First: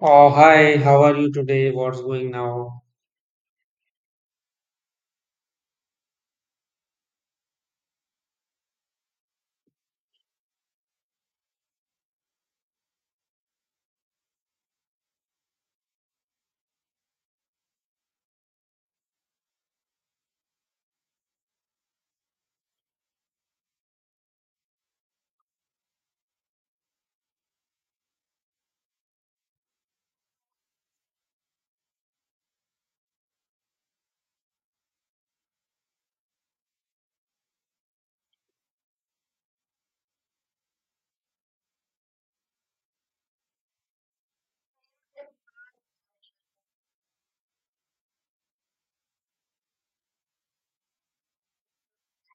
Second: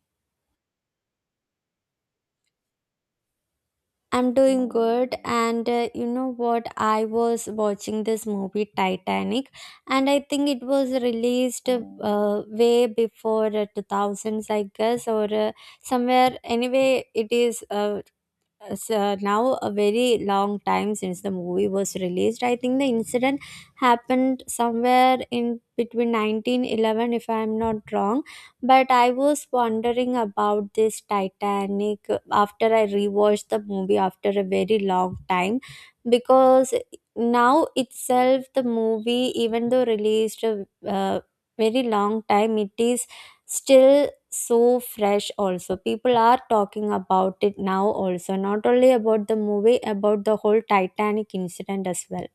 Oh, hi, how are you today? What's going now? I'm doing good, and you know what? I was watching this movie Titanic, and I think it was released way before 2000s, I guess, or somewhere. Anyway, it is. So now a very long time since the movie was released. I think the incident happened somewhere in between 1911, if I'm not wrong. But I was wondering about this Titanic after I rewatched the movie after a very long time because now itself, the movie, even though released a very long time, it is still so fresh also people are talking about it now also not only about the movie about the whole titanic incident as well.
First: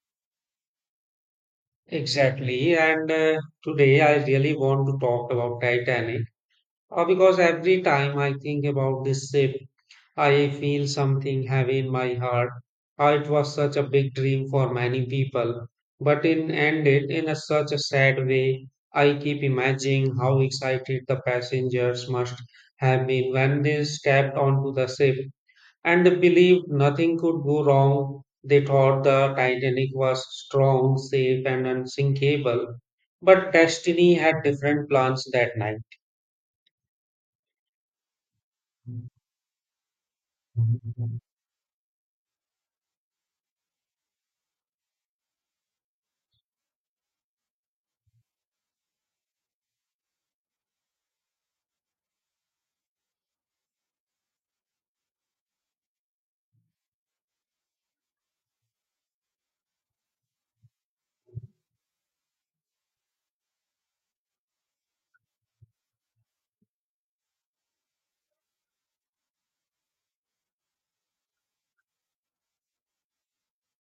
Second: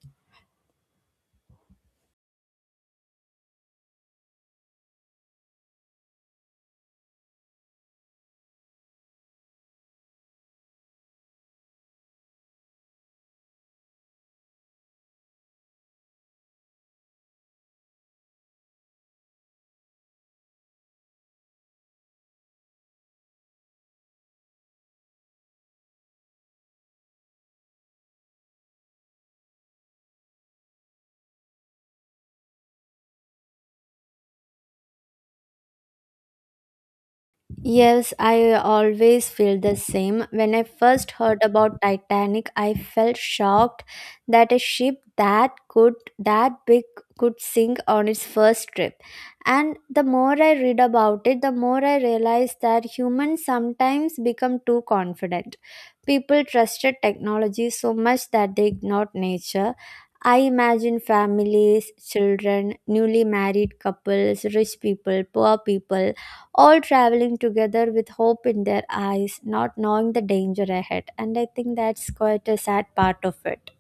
Exactly. And Today I really want to talk about Titanic because every time I think about this ship, I feel something heavy in my heart. It was such a big dream for many people, but in ended in a, such a sad way. I keep imagining how excited the passengers must have been when they stepped onto the ship. And believed nothing could go wrong. They thought the Titanic was strong, safe, and unsinkable, but Destiny had different plans that night. Yes, I always feel the same. When I first heard about Titanic, I felt shocked that a ship that could that big could sink on its first trip. And the more I read about it, the more I realized that humans sometimes become too confident. People trusted technology so much that they ignored nature. I imagine families, children, newly married couples, rich people, poor people all traveling together with hope in their eyes, not knowing the danger ahead. And I think that's quite a sad part of it.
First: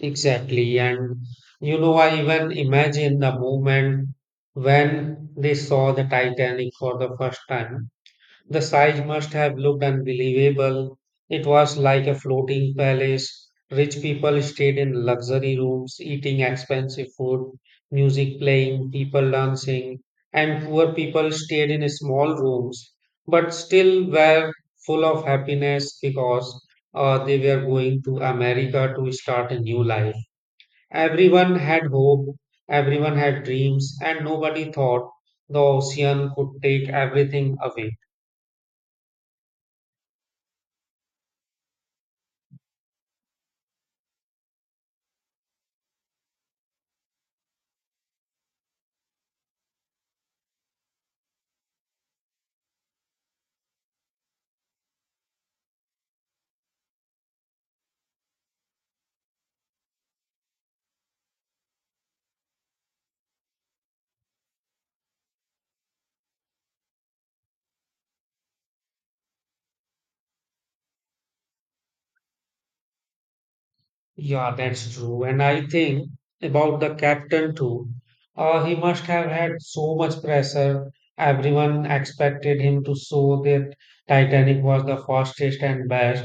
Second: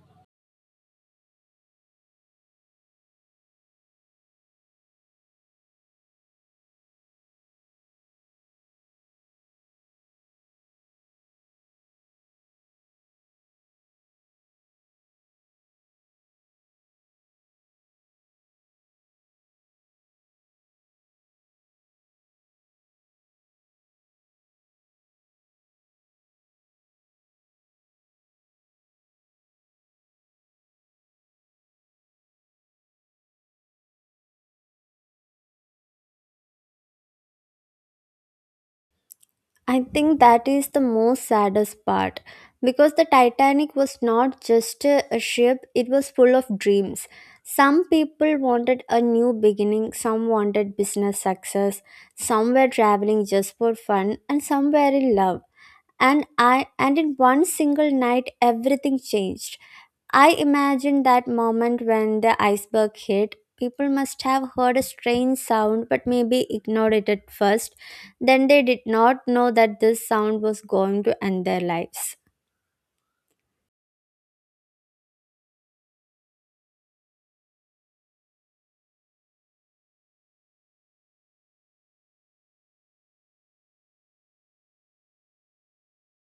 Exactly, and you know, I even imagine the moment when they saw the Titanic for the first time. The size must have looked unbelievable. It was like a floating palace. Rich people stayed in luxury rooms, eating expensive food, music playing, people dancing, and poor people stayed in small rooms, but still were full of happiness because they were going to America to start a new life. Everyone had hope, everyone had dreams, and nobody thought the ocean could take everything away. I think that is the most saddest part because the Titanic was not just a ship, it was full of dreams. Some people wanted a new beginning, some wanted business success, some were traveling just for fun, and some were in love. And in one single night everything changed. I imagine that moment when the iceberg hit. People must have heard a strange sound but maybe ignored it at first. Then they did not know that this sound was going to end their lives. Yeah, that's true. And I think about the captain too. He must have had so much pressure. Everyone expected him to show that Titanic was the fastest and best.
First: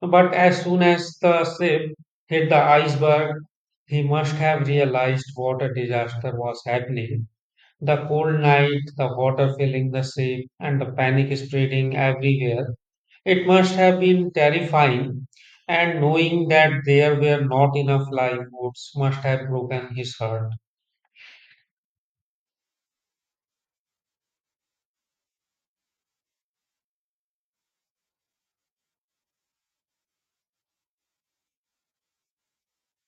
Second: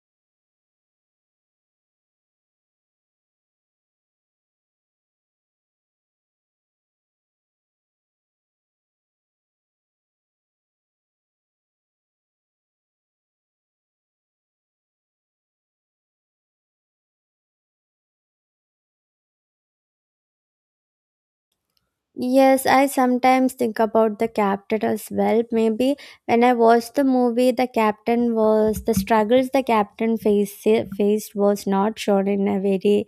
But as soon as the ship hit the iceberg, he must have realized what a disaster was happening. The cold night, the water filling the ship, and the panic spreading everywhere. It must have been terrifying, and knowing that there were not enough lifeboats must have broken his heart. Yes, I sometimes think about the captain as well. Maybe when I watched the movie, the captain faced was not shown in a very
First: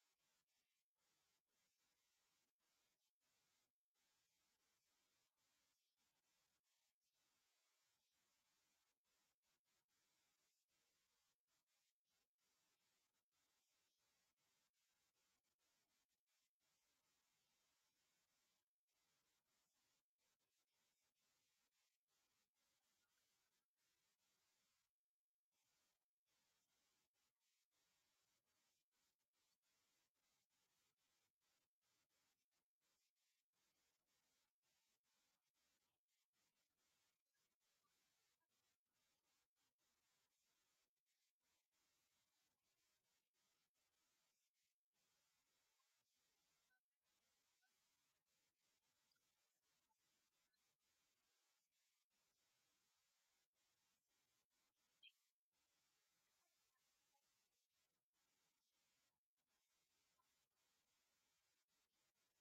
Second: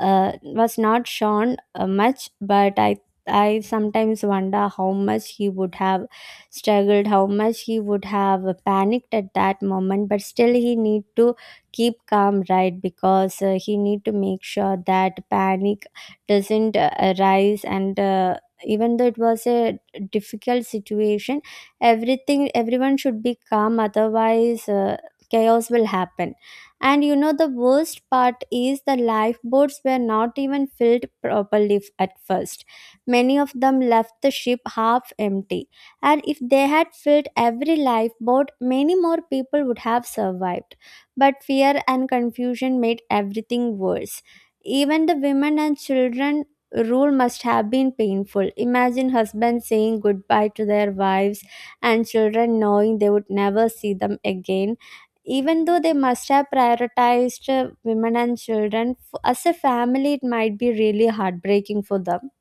was not shown much, but I sometimes wonder how much he would have struggled, how much he would have panicked at that moment. But still, he need to keep calm, right? Because he need to make sure that panic doesn't arise. And even though it was a difficult situation, everything everyone should be calm. Otherwise, chaos will happen. And you know, the worst part is the lifeboats were not even filled properly at first. Many of them left the ship half empty. And if they had filled every lifeboat, many more people would have survived. But fear and confusion made everything worse. Even the women and children rule must have been painful. Imagine husbands saying goodbye to their wives and children knowing they would never see them again even though they must have prioritized women and children as a family it might be really heartbreaking for them.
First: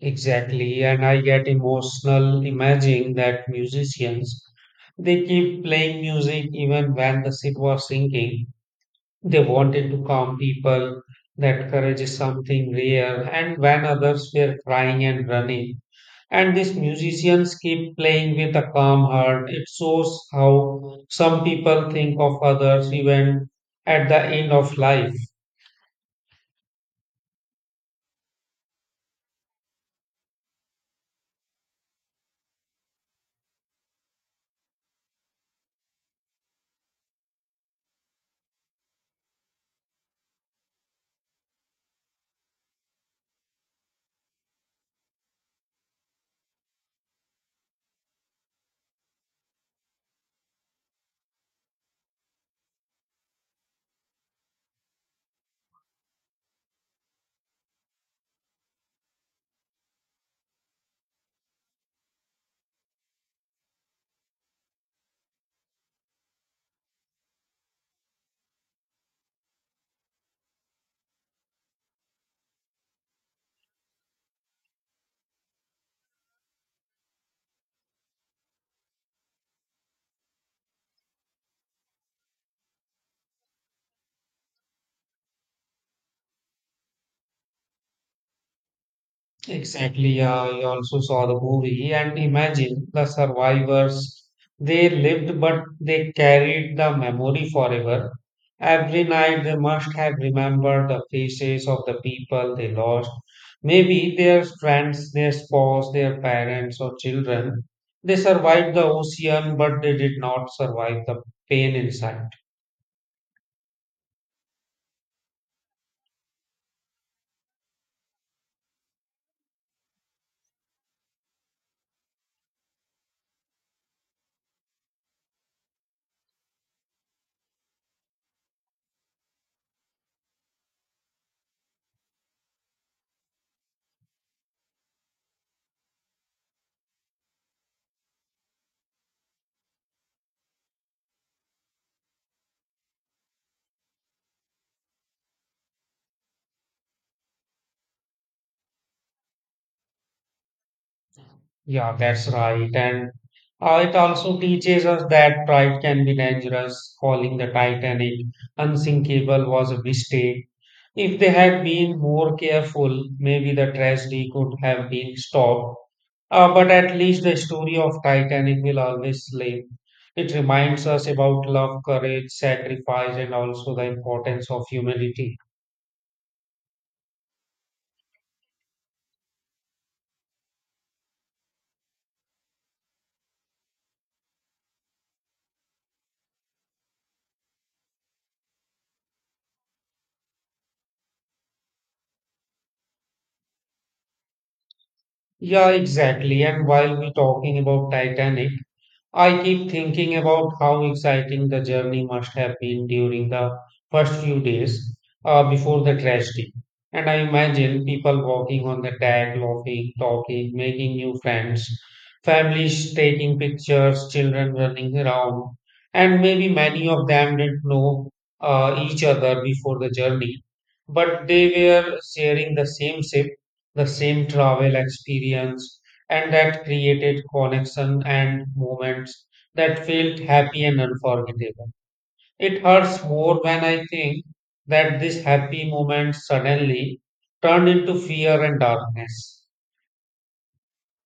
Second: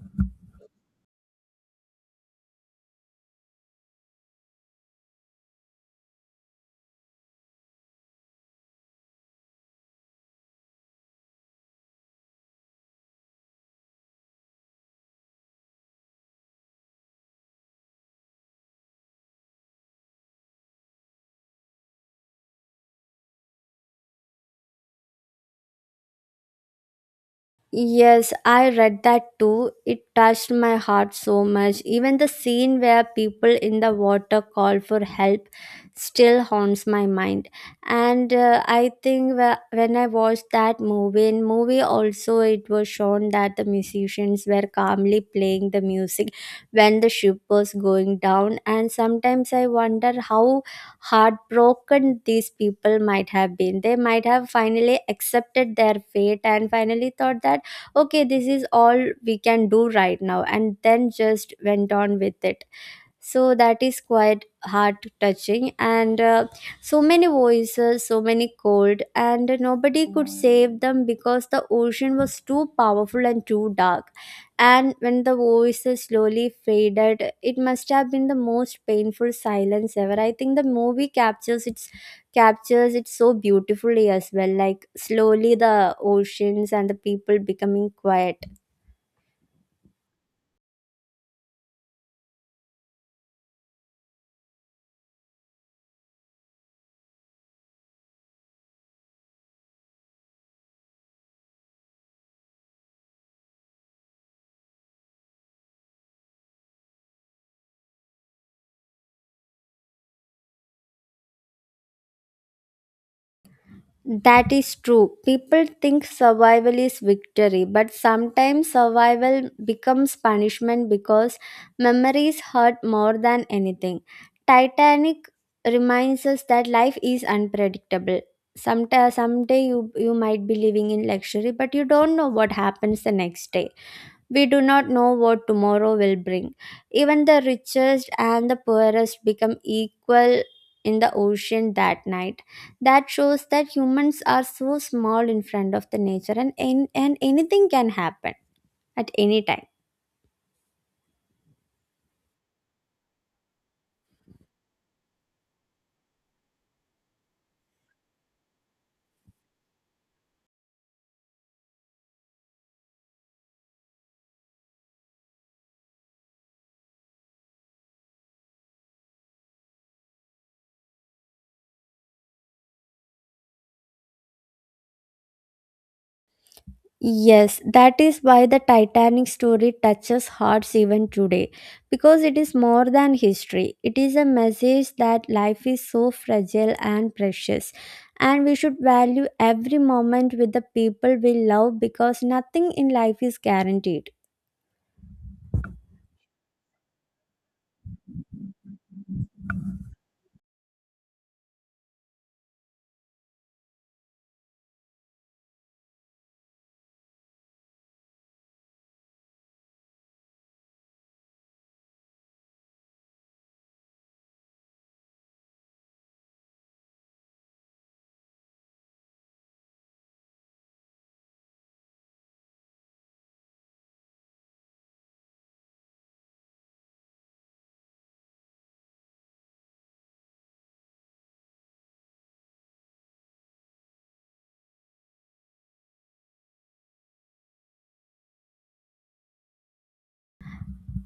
Exactly, and I get emotional imagining that musicians they keep playing music even when the ship was sinking. They wanted to calm people. That courage is something rare, and when others were crying and running, and these musicians keep playing with a calm heart. It shows how some people think of others even at the end of life. Yes, I read that too. It touched my heart so much. Even the scene where people in the water call for help still haunts my mind. And I think when I watched that movie, in movie also it was shown that the musicians were calmly playing the music when the ship was going down. And sometimes I wonder how heartbroken these people might have been. They might have finally accepted their fate and finally thought that okay this is all we can do right now and then just went on with it, so that is quite heart touching and so many voices so many cold and nobody could save them because the ocean was too powerful and too dark and when the voices slowly faded it must have been the most painful silence ever. I think the movie captures it so beautifully as well, like slowly the oceans and the people becoming quiet. Exactly. I also saw the movie and imagine the survivors. They lived, but they carried the memory forever. Every night they must have remembered the faces of the people they lost. Maybe their friends, their spouse, their parents, or children. They survived the ocean, but they did not survive the pain inside. That is true. People think survival is victory, but sometimes survival becomes punishment because memories hurt more than anything. Titanic reminds us that life is unpredictable. Sometime, someday you might be living in luxury, but you don't know what happens the next day. We do not know what tomorrow will bring. Even the richest and the poorest become equal in the ocean that night. That shows that humans are so small in front of the nature and, and anything can happen at any time. Yeah, that's right. And it also teaches us that pride can be dangerous. Calling the Titanic unsinkable was a mistake. If they had been more careful, maybe the tragedy could have been stopped. But at least the story of Titanic will always live. It reminds us about love, courage, sacrifice, and also the importance of humility. Yes, that is why the Titanic story touches hearts even today because it is more than history. It is a message that life is so fragile and precious, and we should value every moment with the people we love because nothing in life is guaranteed. Yeah, exactly. And while we're talking about Titanic, I keep thinking about how exciting the journey must have been during the first few days before the tragedy. And I imagine people walking on the tag, laughing, talking, making new friends, families taking pictures, children running around, and maybe many of them didn't know each other before the journey, but they were sharing the same ship, the same travel experience and that created connection and moments that felt happy and unforgettable. It hurts more when I think that this happy moment suddenly turned into fear and darkness.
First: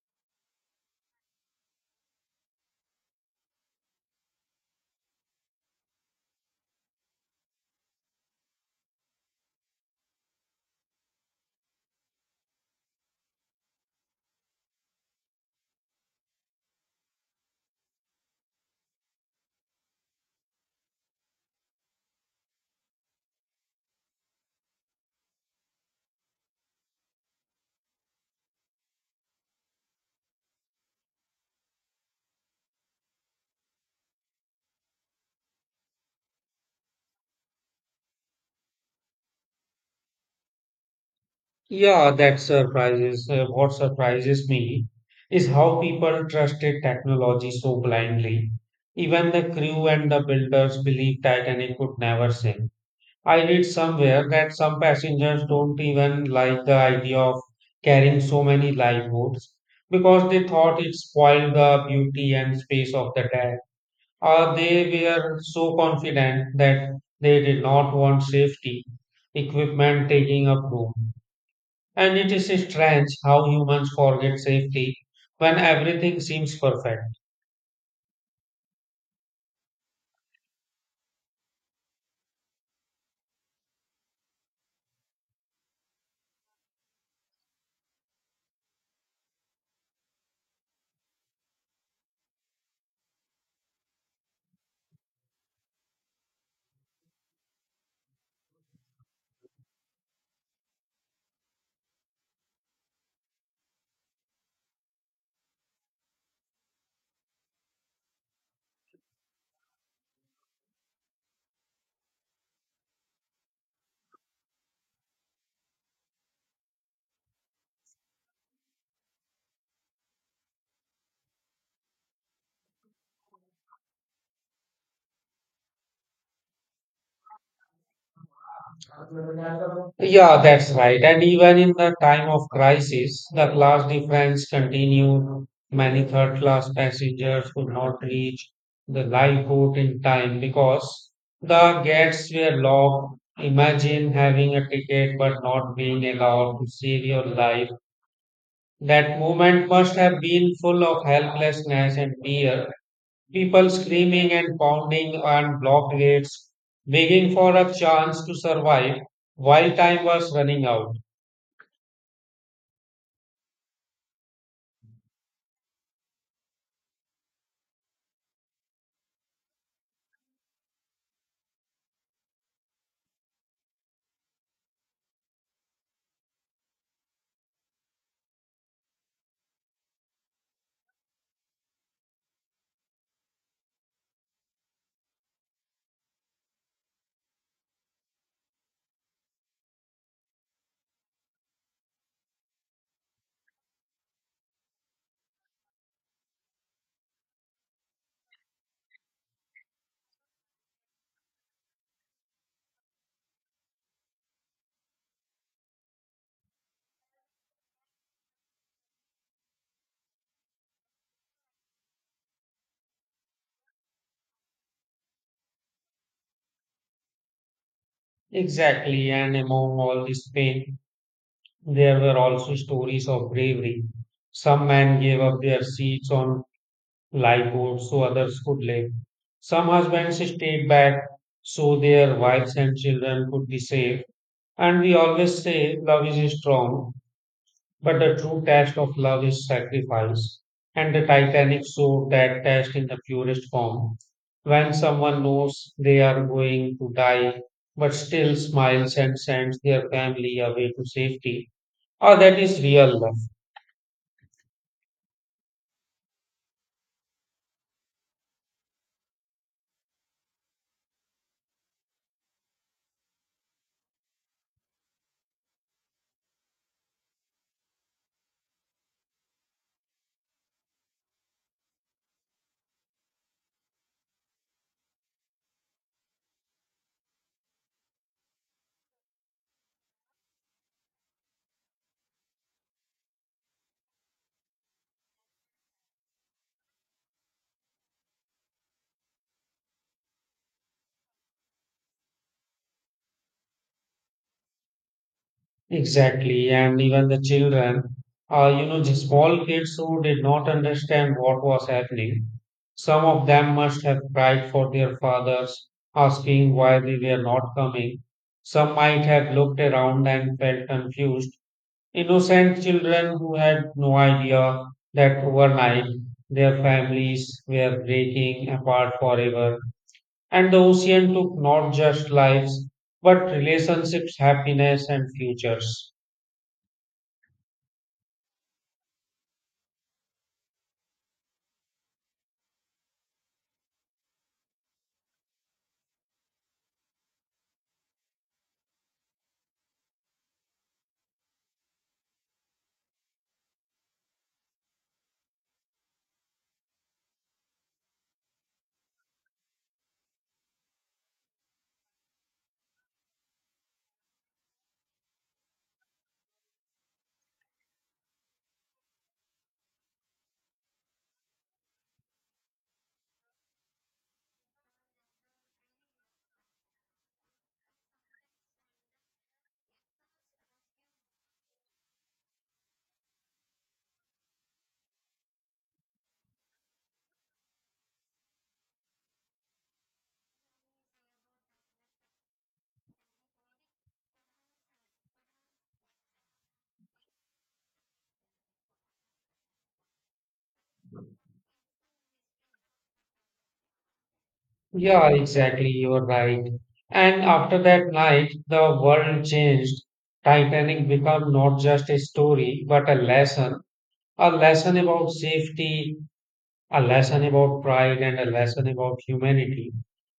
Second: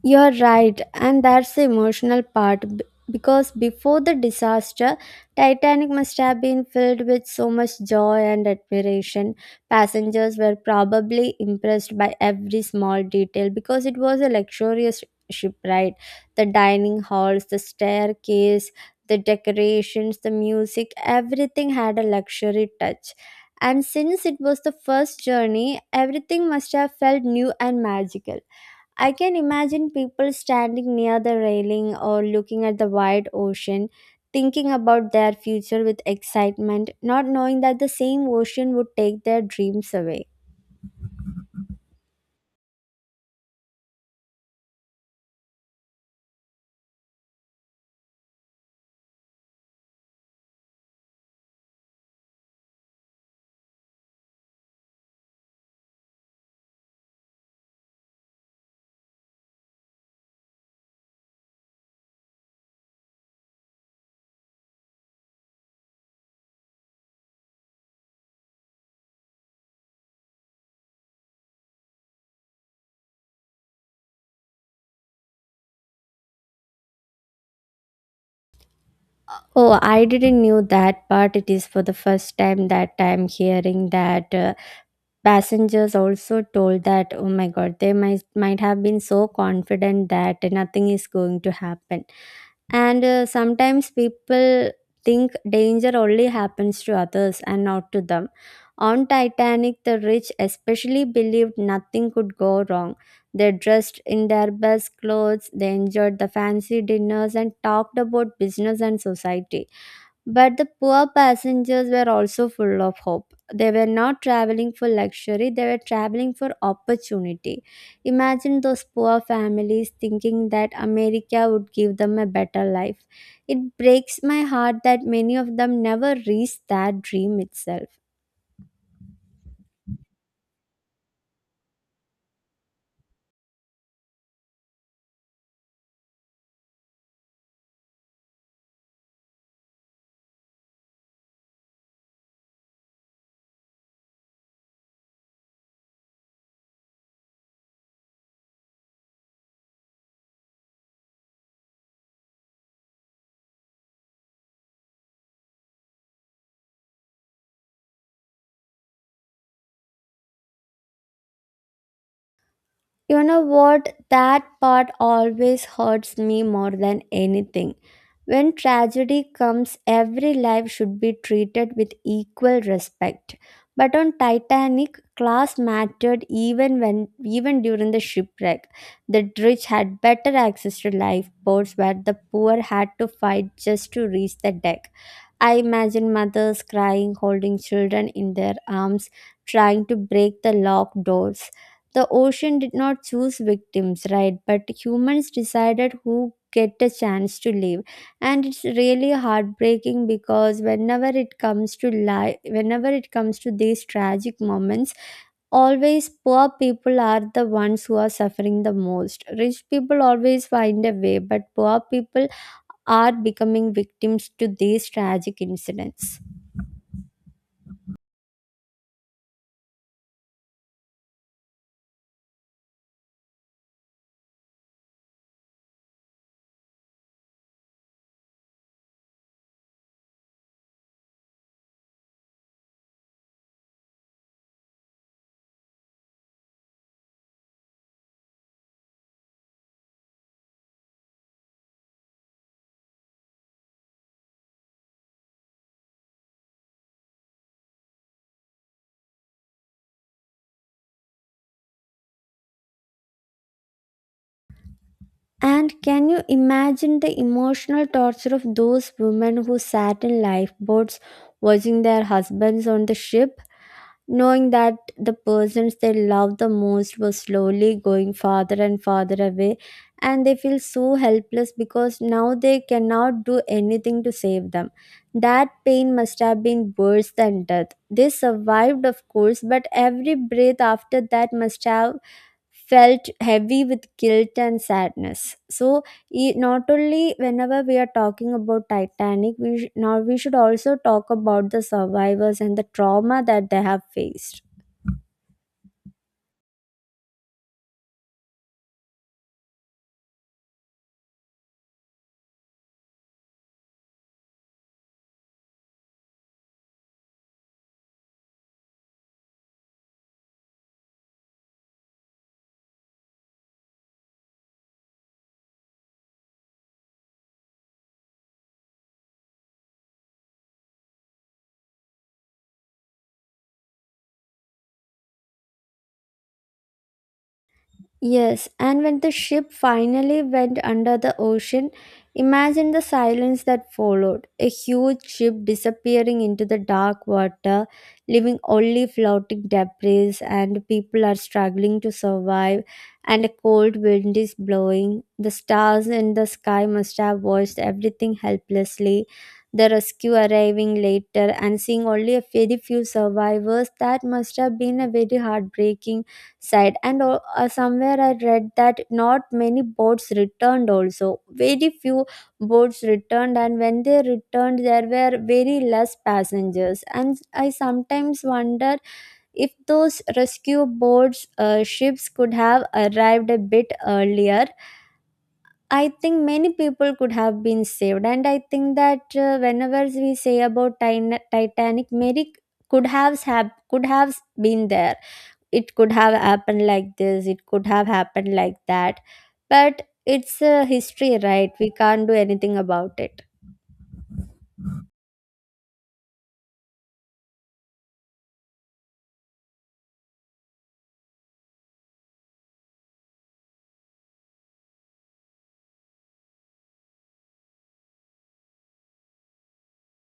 You're right, and that's the emotional part because before the disaster, Titanic must have been filled with so much joy and admiration. Passengers were probably impressed by every small detail because it was a luxurious ship, right? The dining halls, the staircase, the decorations, the music, everything had a luxury touch. And since it was the first journey, everything must have felt new and magical. I can imagine people standing near the railing or looking at the wide ocean, thinking about their future with excitement, not knowing that the same ocean would take their dreams away. Yeah, that surprises. What surprises me is how people trusted technology so blindly. Even the crew and the builders believed Titanic could never sink. I read somewhere that some passengers don't even like the idea of carrying so many lifeboats because they thought it spoiled the beauty and space of the deck. Or they were so confident that they did not want safety equipment taking up room. And it is strange how humans forget safety when everything seems perfect. Oh, I didn't knew that part. It is for the first time that I'm hearing that passengers also told that oh my god, they might have been so confident that nothing is going to happen. And sometimes people think danger only happens to others and not to them. On Titanic, the rich especially believed nothing could go wrong. They dressed in their best clothes, they enjoyed the fancy dinners, and talked about business and society. But the poor passengers were also full of hope. They were not traveling for luxury, they were traveling for opportunity. Imagine those poor families thinking that America would give them a better life. It breaks my heart that many of them never reached that dream itself. Yeah, that's right. And even in the time of crisis, the class difference continued. Many third class passengers could not reach the lifeboat in time because the gates were locked. Imagine having a ticket but not being allowed to save your life. That moment must have been full of helplessness and fear. People screaming and pounding on blocked gates, begging for a chance to survive while time was running out. You know what? That part always hurts me more than anything. When tragedy comes, every life should be treated with equal respect. But on Titanic, class mattered even during the shipwreck. The rich had better access to lifeboats where the poor had to fight just to reach the deck. I imagine mothers crying, holding children in their arms, trying to break the locked doors. The ocean did not choose victims, right? But humans decided who get a chance to live. And it's really heartbreaking because whenever it comes to life, whenever it comes to these tragic moments, always poor people are the ones who are suffering the most. Rich people always find a way, but poor people are becoming victims to these tragic incidents. Exactly, and among all this pain, there were also stories of bravery. Some men gave up their seats on lifeboats so others could live. Some husbands stayed back so their wives and children could be safe. And we always say love is strong, but the true test of love is sacrifice, and the Titanic showed that test in the purest form. When someone knows they are going to die, but still smiles and sends their family away to safety, ah, that is real love. And can you imagine the emotional torture of those women who sat in lifeboats watching their husbands on the ship, knowing that the persons they loved the most were slowly going farther and farther away, and they feel so helpless because now they cannot do anything to save them? That pain must have been worse than death. They survived, of course, but every breath after that must have felt heavy with guilt and sadness, so not only whenever we are talking about titanic now we should also talk about the survivors and the trauma that they have faced. Exactly, and even the children, you know, the small kids who did not understand what was happening. Some of them must have cried for their fathers, asking why they were not coming. Some might have looked around and felt confused. Innocent children who had no idea that overnight their families were breaking apart forever. And the ocean took not just lives, but relationships, happiness, and futures. Yes, and when the ship finally went under the ocean, imagine the silence that followed. A huge ship disappearing into the dark water, leaving only floating debris, and people are struggling to survive, and a cold wind is blowing. The stars in the sky must have watched everything helplessly. The rescue arriving later and seeing only a very few survivors, that must have been a very heartbreaking side and somewhere I read that not many boats returned also very few boats returned and when they returned there were very less passengers and I sometimes wonder if those rescue boats ships could have arrived a bit earlier. I think many people could have been saved and I think that whenever we say about titanic mary could have been there, it could have happened like this it could have happened like that but it's a history right, we can't do anything about it. Yeah, exactly. You're right. And after that night, the world changed. Titanic became not just a story, but a lesson about safety, a lesson about pride, and a lesson about humanity.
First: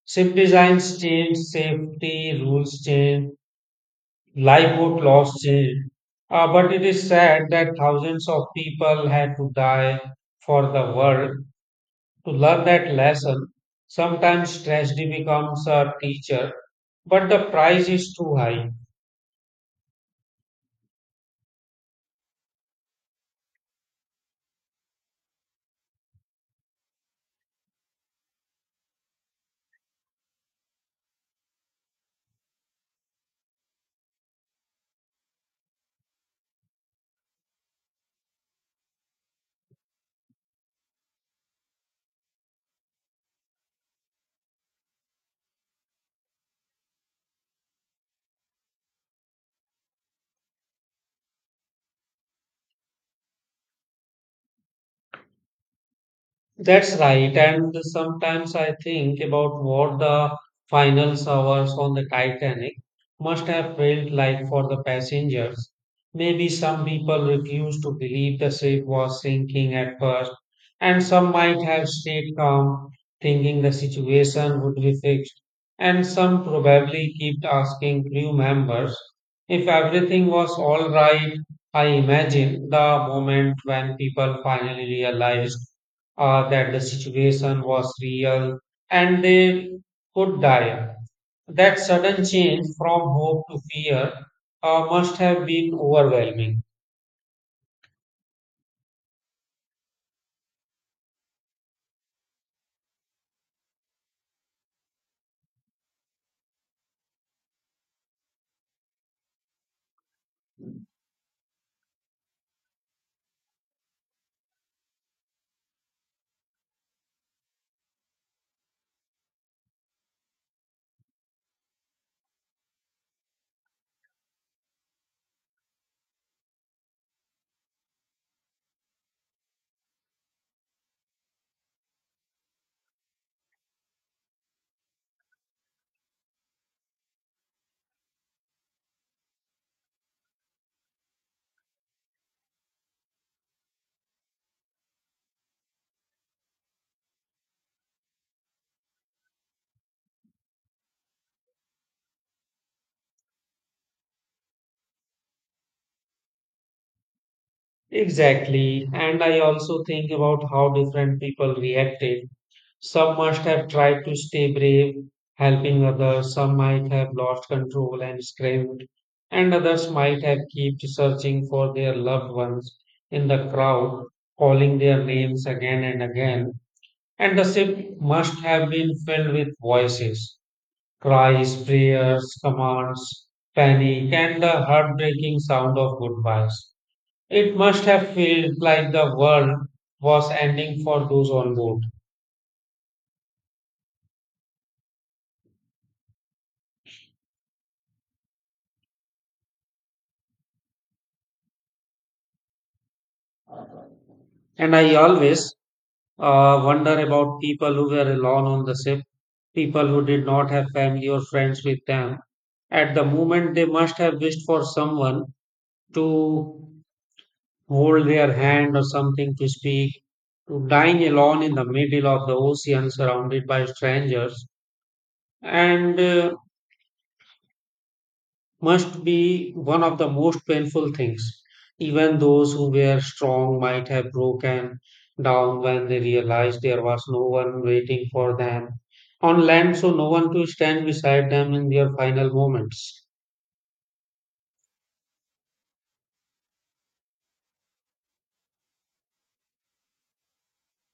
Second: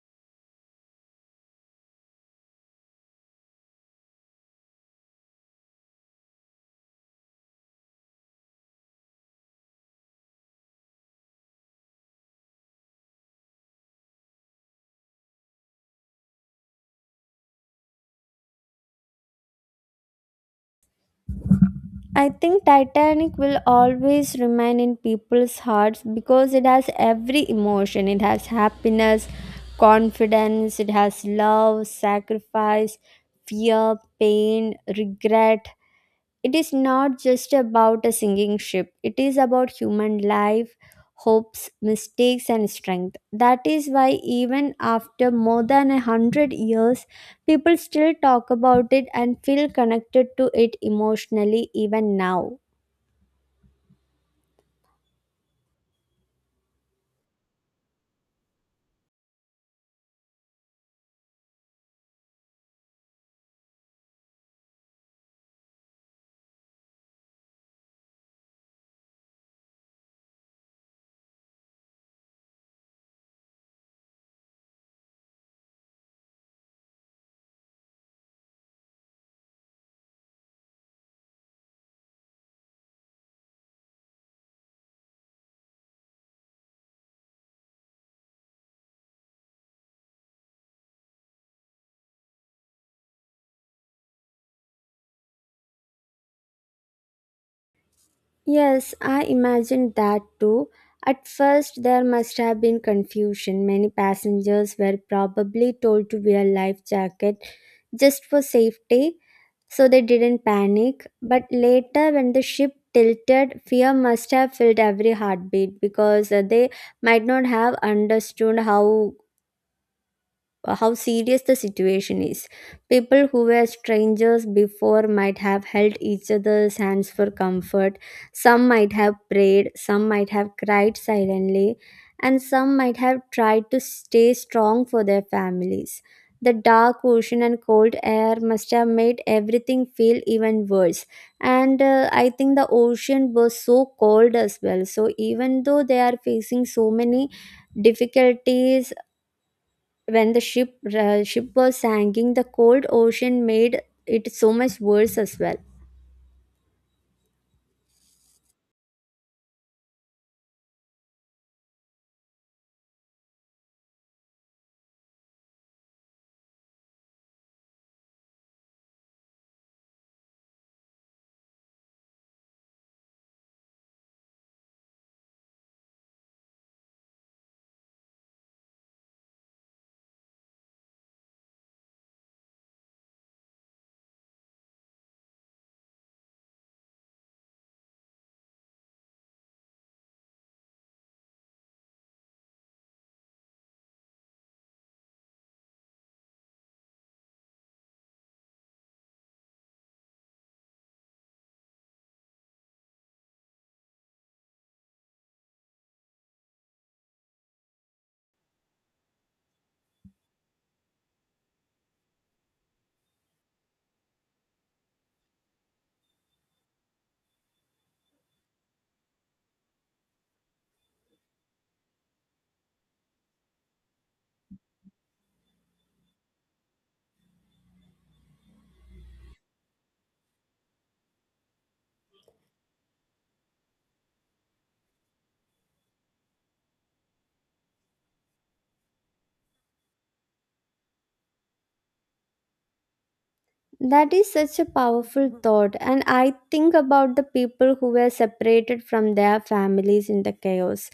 Ship designs changed, safety rules changed, lifeboat laws changed. But it is sad that thousands of people had to die for the world to learn that lesson, sometimes tragedy becomes a teacher, but the price is too high. I think titanic will always remain in people's hearts because it has every emotion, it has happiness, confidence, it has love, sacrifice, fear, pain, regret. It is not just about a singing ship, it is about human life, hopes, mistakes and strength. That is why even after more than 100 years people still talk about it and feel connected to it emotionally even now. That's right. And sometimes I think about what the final hours on the Titanic must have felt like for the passengers. Maybe some people refused to believe the ship was sinking at first, and some might have stayed calm, thinking the situation would be fixed. And some probably kept asking crew members if everything was all right. I imagine the moment when people finally realized that the situation was real and they could die. That sudden change from hope to fear must have been overwhelming. Yes, I imagined that too. At first there must have been confusion, many passengers were probably told to wear life jacket just for safety. So they didn't panic. But later, when the ship tilted, fear must have filled every heartbeat because they might not have understood how serious the situation is. People who were strangers before might have held each other's hands for comfort, some might have prayed, some might have cried silently, and some might have tried to stay strong for their families. The dark ocean and cold air must have made everything feel even worse. And I think the ocean was so cold as well. So, even though they are facing so many difficulties when the ship was sinking, the cold ocean made it so much worse as well. Exactly. And I also think about how different people reacted. Some must have tried to stay brave, helping others. Some might have lost control and screamed. And others might have kept searching for their loved ones in the crowd, calling their names again and again. And the ship must have been filled with voices, cries, prayers, commands, panic, and the heartbreaking sound of goodbyes. It must have felt like the world was ending for those on board. And I always wonder about people who were alone on the ship, people who did not have family or friends with them. At the moment, they must have wished for someone to hold their hand or something to speak, to dying alone in the middle of the ocean surrounded by strangers, and must be one of the most painful things. Even those who were strong might have broken down when they realized there was no one waiting for them on land, so no one to stand beside them in their final moments. That is such a powerful thought and I think about the people who were separated from their families in the chaos,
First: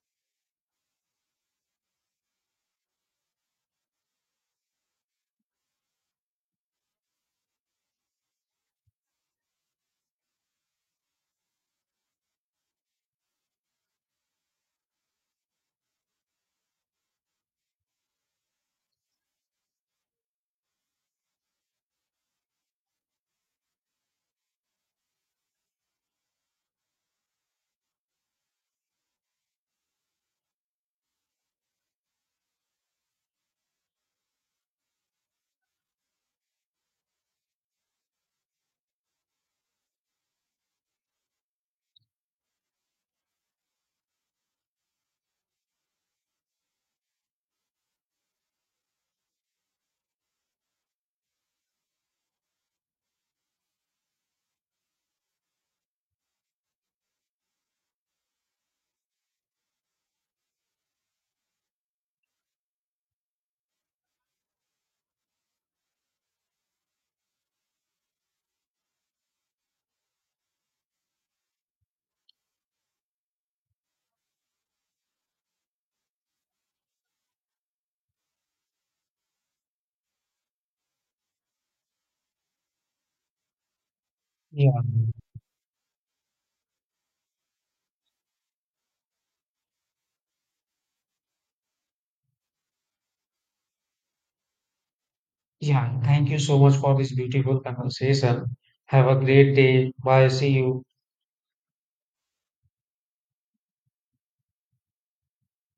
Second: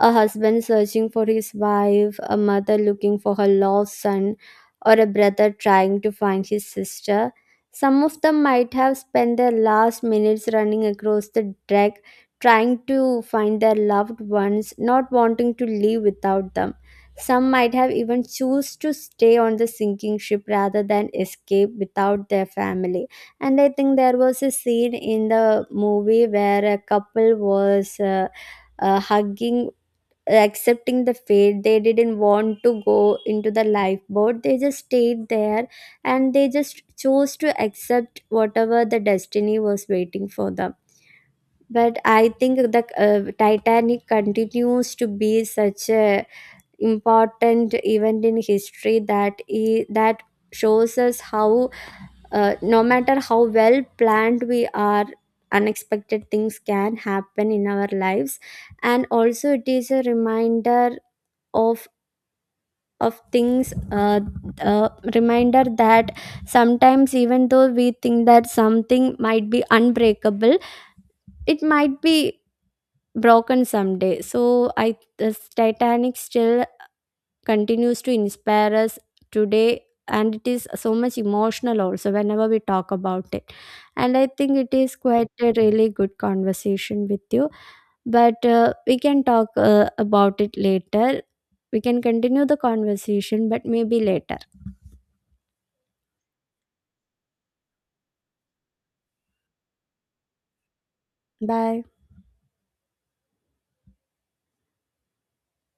a husband searching for his wife, a mother looking for her lost son, or a brother trying to find his sister. Some of them might have spent their last minutes running across the deck trying to find their loved ones, not wanting to leave without them. Some might have even choose to stay on the sinking ship rather than escape without their family. And I think there was a scene in the movie where a couple was hugging, accepting the fate, they didn't want to go into the lifeboat, they just stayed there and they just chose to accept whatever the destiny was waiting for them. But I think the titanic continues to be such a important event in history that shows us how no matter how well planned we are unexpected things can happen in our lives. And also it is a reminder of of things uh, reminder that sometimes even though we think that something might be unbreakable it might be broken someday. So I this titanic still continues to inspire us today, and it is so much emotional also whenever we talk about it. And I think Yeah, it is quite a really good conversation with you, but we can talk about it later, we can continue the conversation but maybe later. yeah. Thank you so much for this beautiful conversation. Have a great day. Bye. See you. Bye.